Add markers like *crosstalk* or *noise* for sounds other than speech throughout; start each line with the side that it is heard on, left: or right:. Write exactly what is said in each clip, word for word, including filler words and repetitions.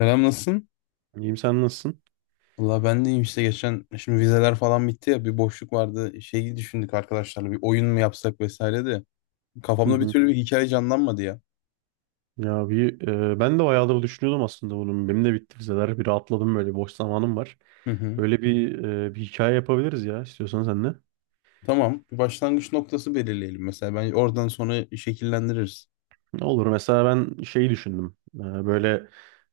left: Selam, nasılsın?
right: İyiyim, sen nasılsın?
left: Valla ben de iyiyim. İşte geçen şimdi vizeler falan bitti ya, bir boşluk vardı, şeyi düşündük arkadaşlarla, bir oyun mu yapsak vesaire de
right: Hı
left: kafamda bir
right: hı.
left: türlü bir hikaye canlanmadı ya.
right: Ya bir e, ben de bayağıdır düşünüyordum aslında bunun, benim de bitti vizeler. Bir rahatladım, böyle boş zamanım var.
left: Hı hı.
right: Böyle bir e, bir hikaye yapabiliriz ya, istiyorsan sen de.
left: Tamam, bir başlangıç noktası belirleyelim, mesela ben oradan sonra şekillendiririz.
right: Olur, mesela ben şeyi düşündüm. E, böyle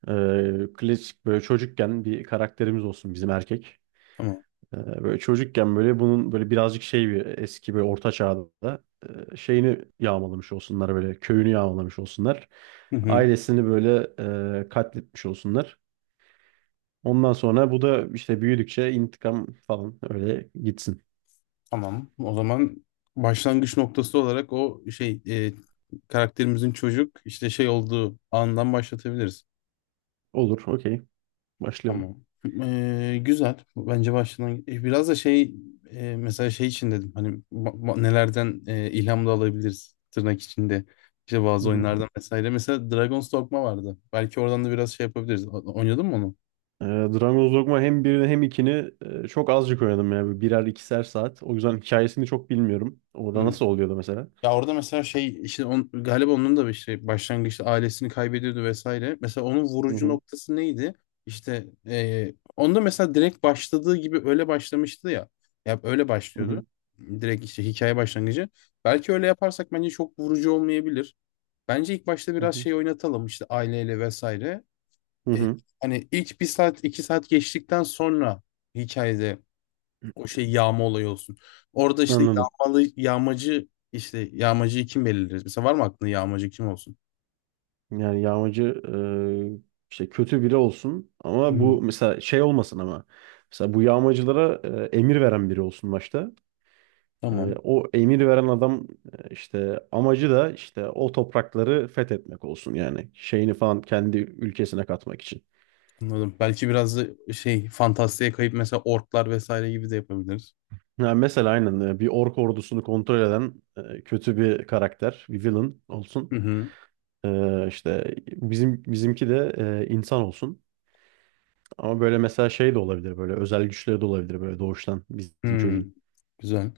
right: e, klasik, böyle çocukken bir karakterimiz olsun bizim, erkek.
left: Tamam.
right: E, Böyle çocukken böyle bunun böyle birazcık şey, bir eski böyle orta çağda e, şeyini yağmalamış olsunlar, böyle köyünü yağmalamış olsunlar.
left: Hı hı.
right: Ailesini böyle e, katletmiş olsunlar. Ondan sonra bu da işte büyüdükçe intikam falan öyle gitsin.
left: Tamam, o zaman başlangıç noktası olarak o şey e, karakterimizin çocuk işte şey olduğu andan başlatabiliriz.
right: Olur, okey. Başlayalım.
left: Tamam. Ee, güzel. Bence başladan e, biraz da şey e, mesela şey için dedim, hani ba- ba- nelerden e, ilham da alabiliriz, tırnak içinde, işte
right: Hı
left: bazı
right: hı.
left: oyunlardan vesaire. Mesela Dragon's Dogma vardı. Belki oradan da biraz şey yapabiliriz. O- Oynadın mı onu?
right: Ee, Dragon's Dogma, hem birini hem ikini e, çok azıcık oynadım yani. Birer ikişer saat. O yüzden hikayesini çok bilmiyorum. Orada
left: Hı.
right: nasıl oluyordu mesela?
left: Ya orada mesela şey, işte on, galiba onun da bir şey başlangıçta ailesini kaybediyordu vesaire. Mesela onun
right: Hı
left: vurucu
right: hı.
left: noktası neydi? İşte eee, onda mesela direkt başladığı gibi öyle başlamıştı ya. Ya öyle
right: Hı
left: başlıyordu.
right: hı.
left: Direkt işte hikaye başlangıcı. Belki öyle yaparsak bence çok vurucu olmayabilir. Bence ilk başta
right: Hı
left: biraz
right: hı.
left: şey oynatalım, işte aileyle vesaire.
right: Hı
left: E,
right: hı.
left: Hani ilk bir saat iki saat geçtikten sonra hikayede o şey yağma olayı olsun. Orada işte
right: Anladım.
left: yağmalı yağmacı, işte yağmacıyı kim belirleriz? Mesela var mı aklında yağmacı kim olsun?
right: Yani yağmacı e, işte kötü biri olsun, ama
left: Hmm.
right: bu mesela şey olmasın ama. Mesela bu yağmacılara e, emir veren biri olsun başta. Ee,
left: Tamam.
right: o emir veren adam, e, işte amacı da işte o toprakları fethetmek olsun, yani şeyini falan kendi ülkesine katmak için.
left: Anladım. Belki biraz da şey fantastiğe kayıp mesela orklar vesaire gibi de yapabiliriz.
right: Yani mesela aynen, e, bir ork ordusunu kontrol eden e, kötü bir karakter, bir villain olsun.
left: Hı hı.
right: Ee, işte bizim bizimki de e, insan olsun. Ama böyle mesela şey de olabilir, böyle özel güçleri de olabilir, böyle doğuştan bizim
left: Hı.
right: çocuğun.
left: Güzel.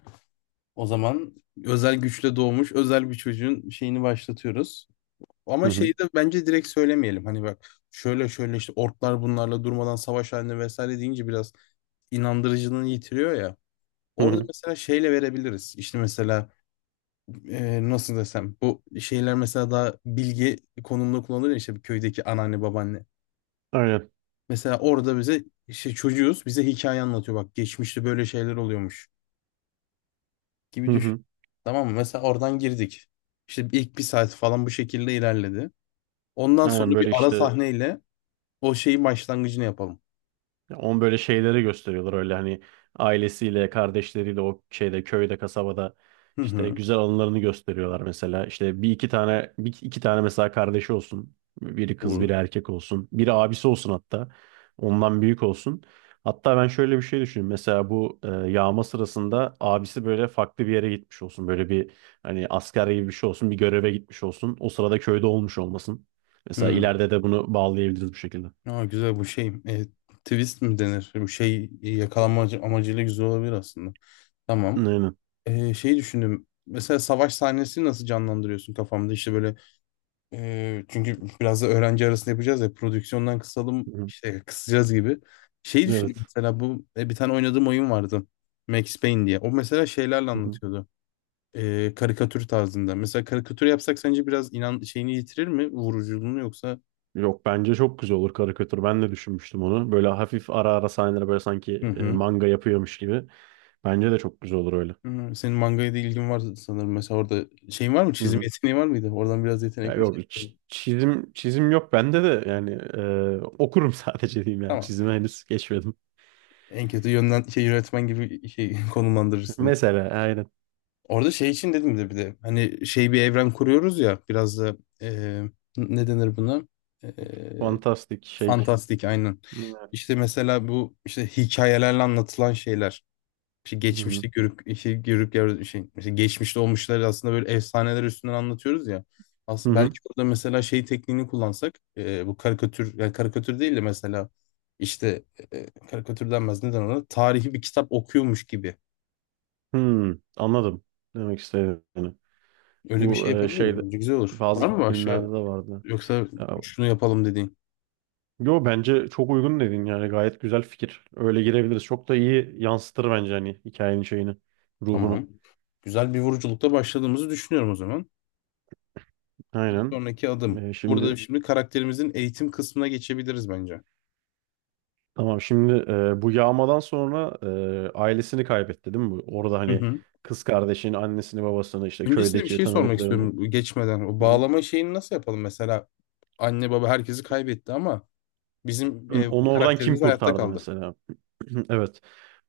left: O zaman özel güçle doğmuş özel bir çocuğun şeyini başlatıyoruz.
right: Hı
left: Ama
right: hı.
left: şeyi de bence direkt söylemeyelim. Hani bak, şöyle şöyle işte orklar bunlarla durmadan savaş halinde vesaire deyince biraz inandırıcılığını yitiriyor ya.
right: Hı
left: Orada
right: hı.
left: mesela şeyle verebiliriz. İşte mesela e, nasıl desem, bu şeyler mesela daha bilgi konumunda kullanılır ya, işte bir köydeki anneanne babaanne.
right: Aynen.
left: Mesela orada bize işte çocuğuz, bize hikaye anlatıyor, bak geçmişte böyle şeyler oluyormuş
right: Hı
left: gibi düşün.
right: hı.
left: Tamam mı? Mesela oradan girdik. İşte ilk bir saat falan bu şekilde ilerledi. Ondan sonra
right: Aynen,
left: bir
right: böyle
left: ara
right: işte
left: sahneyle o şeyin başlangıcını yapalım.
right: on, böyle şeyleri gösteriyorlar öyle, hani ailesiyle, kardeşleriyle o şeyde köyde, kasabada
left: Hı
right: işte
left: hı.
right: güzel anılarını gösteriyorlar mesela. İşte bir iki tane bir iki tane mesela kardeşi olsun. Biri kız,
left: Olur.
right: biri erkek olsun. Biri abisi olsun hatta. Ondan büyük olsun. Hatta ben şöyle bir şey düşünüyorum. Mesela bu e, yağma sırasında abisi böyle farklı bir yere gitmiş olsun. Böyle bir, hani asker gibi bir şey olsun. Bir göreve gitmiş olsun. O sırada köyde olmuş olmasın. Mesela
left: Hı.
right: ileride de bunu bağlayabiliriz bu şekilde.
left: Aa, güzel bu şey. E, twist mi denir? Bu şey yakalanma amacı- amacıyla güzel olabilir aslında. Tamam.
right: Aynen.
left: Ee, şey düşündüm. Mesela savaş sahnesini nasıl canlandırıyorsun kafamda? İşte böyle e, çünkü biraz da öğrenci arasında yapacağız ya, prodüksiyondan kısalım,
right: Hı.
left: işte kısacağız gibi. Şey düşündüm,
right: Evet.
left: mesela bu e, bir tane oynadığım oyun vardı. Max Payne diye. O mesela şeylerle
right: Hı hı.
left: anlatıyordu. Ee, karikatür tarzında. Mesela karikatür yapsak sence biraz inan şeyini yitirir mi? Vuruculuğunu, yoksa...
right: Yok, bence çok güzel olur karikatür. Ben de düşünmüştüm onu. Böyle hafif ara ara sahneler, böyle sanki
left: Hı
right: e,
left: hı.
right: manga yapıyormuş gibi. Bence de çok güzel olur öyle.
left: Hı, senin mangaya da ilgin var sanırım. Mesela orada şeyin var mı?
right: Hı
left: Çizim
right: hı.
left: yeteneği var mıydı? Oradan biraz
right: Ya
left: yetenek.
right: yok, hiç çizim çizim yok bende de, yani e, okurum *laughs* sadece diyeyim, yani
left: Tamam.
right: çizime henüz geçmedim.
left: En kötü yönden şey, yönetmen gibi şey *laughs* konumlandırır
right: *laughs*
left: seni.
right: Mesela aynen,
left: Orada şey için dedim de, bir de hani şey, bir evren kuruyoruz ya, biraz da e, ne denir buna? E,
right: fantastik şey.
left: fantastik, aynen.
right: Hmm.
left: İşte mesela bu işte hikayelerle anlatılan şeyler. İşte
right: Hı hı.
left: geçmişte görüp, işte görüp gör- şey, işte geçmişte olmuşları aslında böyle efsaneler üstünden anlatıyoruz ya.
right: Hı
left: Aslında
right: hı.
left: belki orada mesela şey tekniğini kullansak e, bu karikatür, yani karikatür değil de mesela işte e, karikatür denmez, neden ona tarihi bir kitap okuyormuş gibi.
right: Hı. Anladım demek istediğini.
left: Öyle bir
right: Bu
left: şey
right: e,
left: yapabiliriz.
right: şeyde,
left: Bence güzel olur.
right: bazı
left: Var mı
right: filmlerde
left: başka,
right: de vardı.
left: yoksa şunu yapalım dediğin?
right: Yo, bence çok uygun dedin, yani gayet güzel fikir. Öyle girebiliriz. Çok da iyi yansıtır bence, hani hikayenin şeyini, ruhunu.
left: Tamam. Güzel bir vuruculukta başladığımızı düşünüyorum o zaman. Bir
right: Aynen.
left: sonraki adım.
right: Ee,
left: Burada
right: şimdi
left: şimdi karakterimizin eğitim kısmına geçebiliriz bence.
right: tamam, şimdi e, bu yağmadan sonra e, ailesini kaybetti değil mi bu? Orada
left: Hı
right: hani
left: hı.
right: kız kardeşini, annesini, babasını, işte
left: Öncesinde bir
right: köydeki
left: şey sormak
right: tanıdıklarını.
left: istiyorum bu geçmeden. O
right: Hı hı.
left: bağlama şeyini nasıl yapalım mesela? Anne baba herkesi kaybetti ama bizim
right: Hı,
left: e, bu
right: onu oradan kim
left: karakterimiz hayatta
right: kurtardı
left: kaldı.
right: mesela? *clears throat* Evet.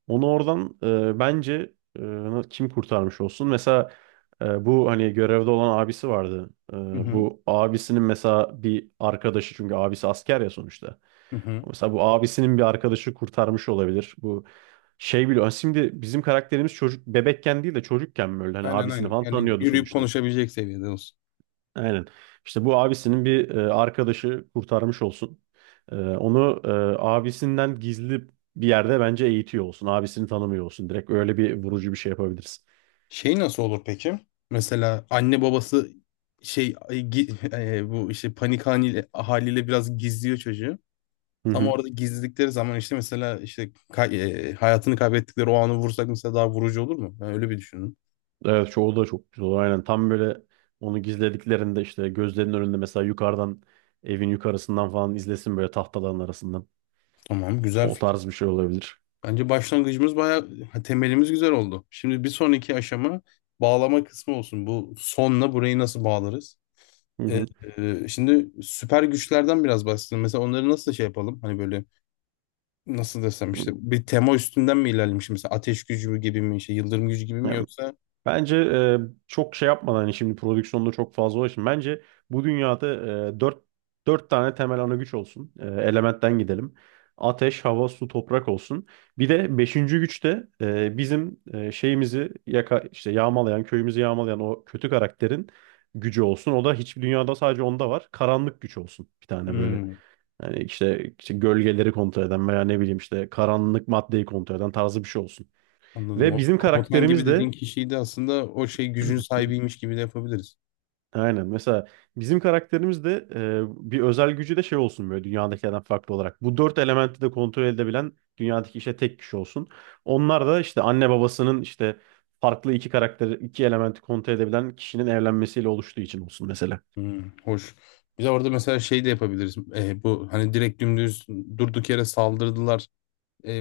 right: Onu oradan e, bence e, kim kurtarmış olsun? Mesela e, bu hani görevde olan abisi vardı. E,
left: Hı hı,
right: bu abisinin mesela bir arkadaşı, çünkü abisi asker ya sonuçta.
left: hı hı.
right: Mesela bu abisinin bir arkadaşı kurtarmış olabilir. Bu şey biliyor. *laughs* Şimdi bizim karakterimiz çocuk, bebekken değil de çocukken böyle, hani
left: Aynen
right: abisini
left: aynen.
right: falan
left: Yani
right: tanıyordu
left: yürüyüp
right: sonuçta.
left: konuşabilecek seviyede olsun.
right: Aynen. İşte bu abisinin bir e, arkadaşı kurtarmış olsun. E, onu e, abisinden gizli bir yerde bence eğitiyor olsun. Abisini tanımıyor olsun. Direkt öyle bir vurucu bir şey yapabiliriz.
left: Şey nasıl olur peki? Mesela anne babası şey e, gi- *laughs* e, bu işte panik haliyle, haliyle biraz gizliyor çocuğu.
right: Hı
left: Tam
right: hı.
left: orada gizledikleri zaman işte mesela, işte kay- e, hayatını kaybettikleri o anı vursak mesela daha vurucu olur mu? Ben öyle bir düşündüm.
right: Evet, çoğu da çok güzel olur. Aynen, tam böyle onu gizlediklerinde işte gözlerinin önünde mesela yukarıdan, evin yukarısından falan izlesin, böyle tahtaların arasından.
left: Tamam, güzel.
right: O tarz bir şey olabilir.
left: Bence başlangıcımız bayağı ha, temelimiz güzel oldu. Şimdi bir sonraki aşama bağlama kısmı olsun. Bu sonla burayı nasıl bağlarız?
right: Hı
left: Ee,
right: hı.
left: e, şimdi süper güçlerden biraz bahsedelim. Mesela onları nasıl şey yapalım? Hani böyle nasıl desem, işte bir tema üstünden mi ilerlemiş? Mesela ateş gücü mü gibi mi? Şey, yıldırım gücü gibi mi
right: Yani
left: yoksa?
right: bence e, çok şey yapmadan, hani şimdi prodüksiyonda çok fazla ulaşın. Bence bu dünyada e, dört, dört tane temel ana güç olsun. E, elementten gidelim. Ateş, hava, su, toprak olsun. Bir de beşinci güç de e, bizim e, şeyimizi yaka, işte yağmalayan, köyümüzü yağmalayan o kötü karakterin gücü olsun. O da hiçbir dünyada, sadece onda var. Karanlık güç olsun, bir tane böyle.
left: Hmm,
right: Yani işte, işte gölgeleri kontrol eden veya ne bileyim işte karanlık maddeyi kontrol eden tarzı bir şey olsun.
left: anladım. O
right: Ve bizim
left: komutan gibi
right: karakterimiz
left: dediğin
right: de
left: kişiyi de aslında o şey gücün
right: *clears throat*
left: sahibiymiş gibi de yapabiliriz.
right: aynen. Mesela bizim karakterimiz de e, bir özel gücü de şey olsun, böyle dünyadakilerden farklı olarak. Bu dört elementi de kontrol edebilen, dünyadaki işte tek kişi olsun. Onlar da işte anne babasının işte farklı iki karakteri, iki elementi kontrol edebilen kişinin evlenmesiyle oluştuğu için olsun mesela.
left: Hmm, hoş. Bir de orada mesela şey de yapabiliriz. Ee, bu hani direkt dümdüz durduk yere saldırdılar. e,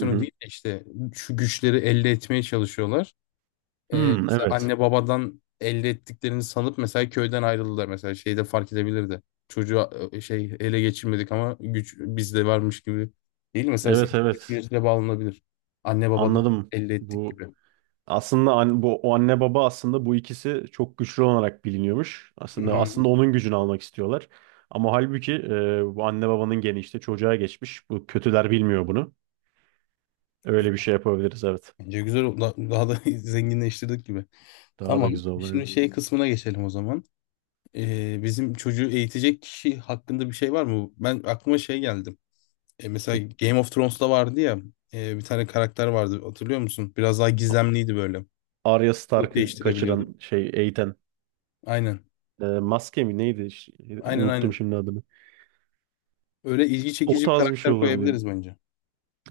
right: Hı hı.
left: değil de işte şu güçleri elde etmeye çalışıyorlar. E,
right: Hmm,
left: mesela
right: evet.
left: anne babadan elde ettiklerini sanıp mesela köyden ayrıldılar, mesela şeyde fark edebilirdi. Çocuğu e, şey, ele geçirmedik ama güç bizde varmış gibi, değil mi? Mesela senin
right: Evet evet.
left: güçle bağlanabilir. Anne babadan
right: Anladım.
left: elde ettik
right: Bu
left: gibi.
right: aslında an-, bu o anne baba aslında, bu ikisi çok güçlü olarak biliniyormuş.
left: Hı
right: Aslında
left: hı.
right: aslında onun gücünü almak istiyorlar. Ama halbuki e, bu anne babanın geni işte çocuğa geçmiş. Bu kötüler bilmiyor bunu. Öyle bir şey yapabiliriz, evet.
left: Bence güzel oldu. Da- Daha da *laughs* zenginleştirdik gibi.
right: Daha da
left: Tamam.
right: güzel olur
left: Şimdi
right: yani.
left: şey kısmına geçelim o zaman. E, bizim çocuğu eğitecek kişi hakkında bir şey var mı? Ben aklıma şey geldi. E, mesela Game of Thrones'ta vardı ya, e, bir tane karakter vardı, hatırlıyor musun? Biraz daha gizemliydi böyle.
right: Arya
left: Kılık
right: Stark'ı
left: değiştirebiliyordu.
right: kaçıran şey, Eiten.
left: Aynen.
right: E, maske mi neydi? Ş-,
left: Aynen
right: unuttum
left: aynen.
right: şimdi adını.
left: Öyle ilgi
right: O
left: çekici bir
right: tarz bir şey
left: karakter
right: olabilir.
left: koyabiliriz bence.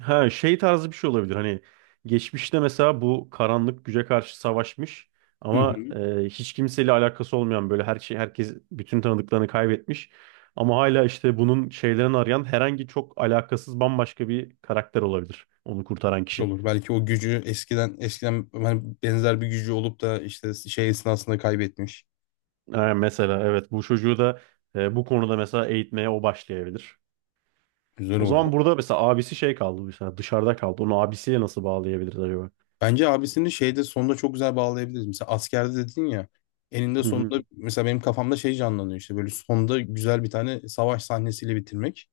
right: Ha şey tarzı bir şey olabilir. Hani geçmişte mesela bu karanlık güce karşı savaşmış,
left: Hı
right: ama
left: hı.
right: e, hiç kimseyle alakası olmayan, böyle her şey, herkes, bütün tanıdıklarını kaybetmiş. Ama hala işte bunun şeylerini arayan, herhangi çok alakasız bambaşka bir karakter olabilir. Onu kurtaran kişi.
left: Olur. Belki o gücü eskiden eskiden hani benzer bir gücü olup da işte şey esnasında kaybetmiş.
right: Ha, mesela evet, bu çocuğu da e, bu konuda mesela eğitmeye o başlayabilir.
left: Güzel
right: O zaman
left: oldu.
right: burada mesela abisi şey kaldı, mesela dışarıda kaldı. Onu abisiyle nasıl bağlayabiliriz acaba?
left: Bence abisini şeyde sonunda çok güzel bağlayabiliriz. Mesela askerde dedin ya, eninde
right: Hı hı,
left: sonunda mesela benim kafamda şey canlanıyor, işte böyle sonda güzel bir tane savaş sahnesiyle bitirmek.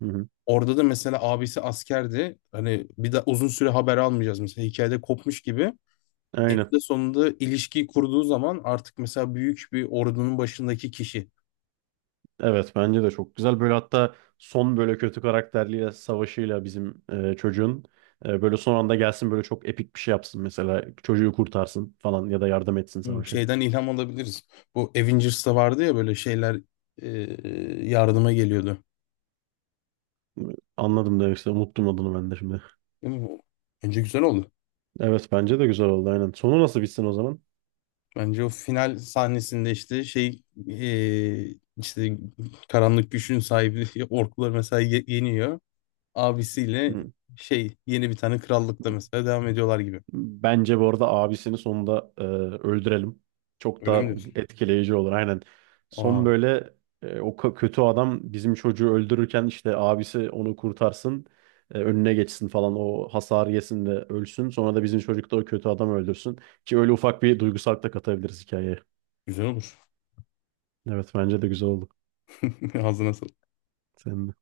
right: hı hı.
left: Orada da mesela abisi askerdi. Hani bir de uzun süre haber almayacağız, mesela hikayede kopmuş gibi.
right: Aynen.
left: Eninde sonunda ilişkiyi kurduğu zaman artık mesela büyük bir ordunun başındaki kişi.
right: Evet, bence de çok güzel. Böyle hatta son böyle kötü karakterliyle savaşıyla bizim e, çocuğun e, böyle son anda gelsin, böyle çok epik bir şey yapsın mesela. Çocuğu kurtarsın falan ya da yardım etsin
left: Hmm,
right: savaşa.
left: şeyden ilham alabiliriz. Bu Avengers'ta vardı ya böyle şeyler e, yardıma geliyordu.
right: Anladım demek istedim. Unuttum adını ben de şimdi.
left: Değil mi? Bence güzel oldu.
right: Evet, bence de güzel oldu, aynen. Sonu nasıl bitsin o zaman?
left: Bence o final sahnesinde işte şey e, işte karanlık güçün sahibi *laughs* orklar mesela ye- yeniyor. Abisiyle
right: Hı.
left: şey, yeni bir tane krallıkta mesela devam ediyorlar gibi.
right: Bence bu arada abisini sonunda e, öldürelim. Çok
left: Öyle mi
right: da
left: diyorsun?
right: etkileyici olur, aynen.
left: Aa,
right: Son böyle e, o k-, kötü adam bizim çocuğu öldürürken işte abisi onu kurtarsın. E, önüne geçsin falan, o hasar yesin ve ölsün. Sonra da bizim çocuk da o kötü adamı öldürsün. Ki öyle ufak bir duygusallık da katabiliriz hikayeye.
left: güzel olur.
right: Evet, bence de güzel oldu.
left: *laughs* Ağzına sağlık.
right: Senin de.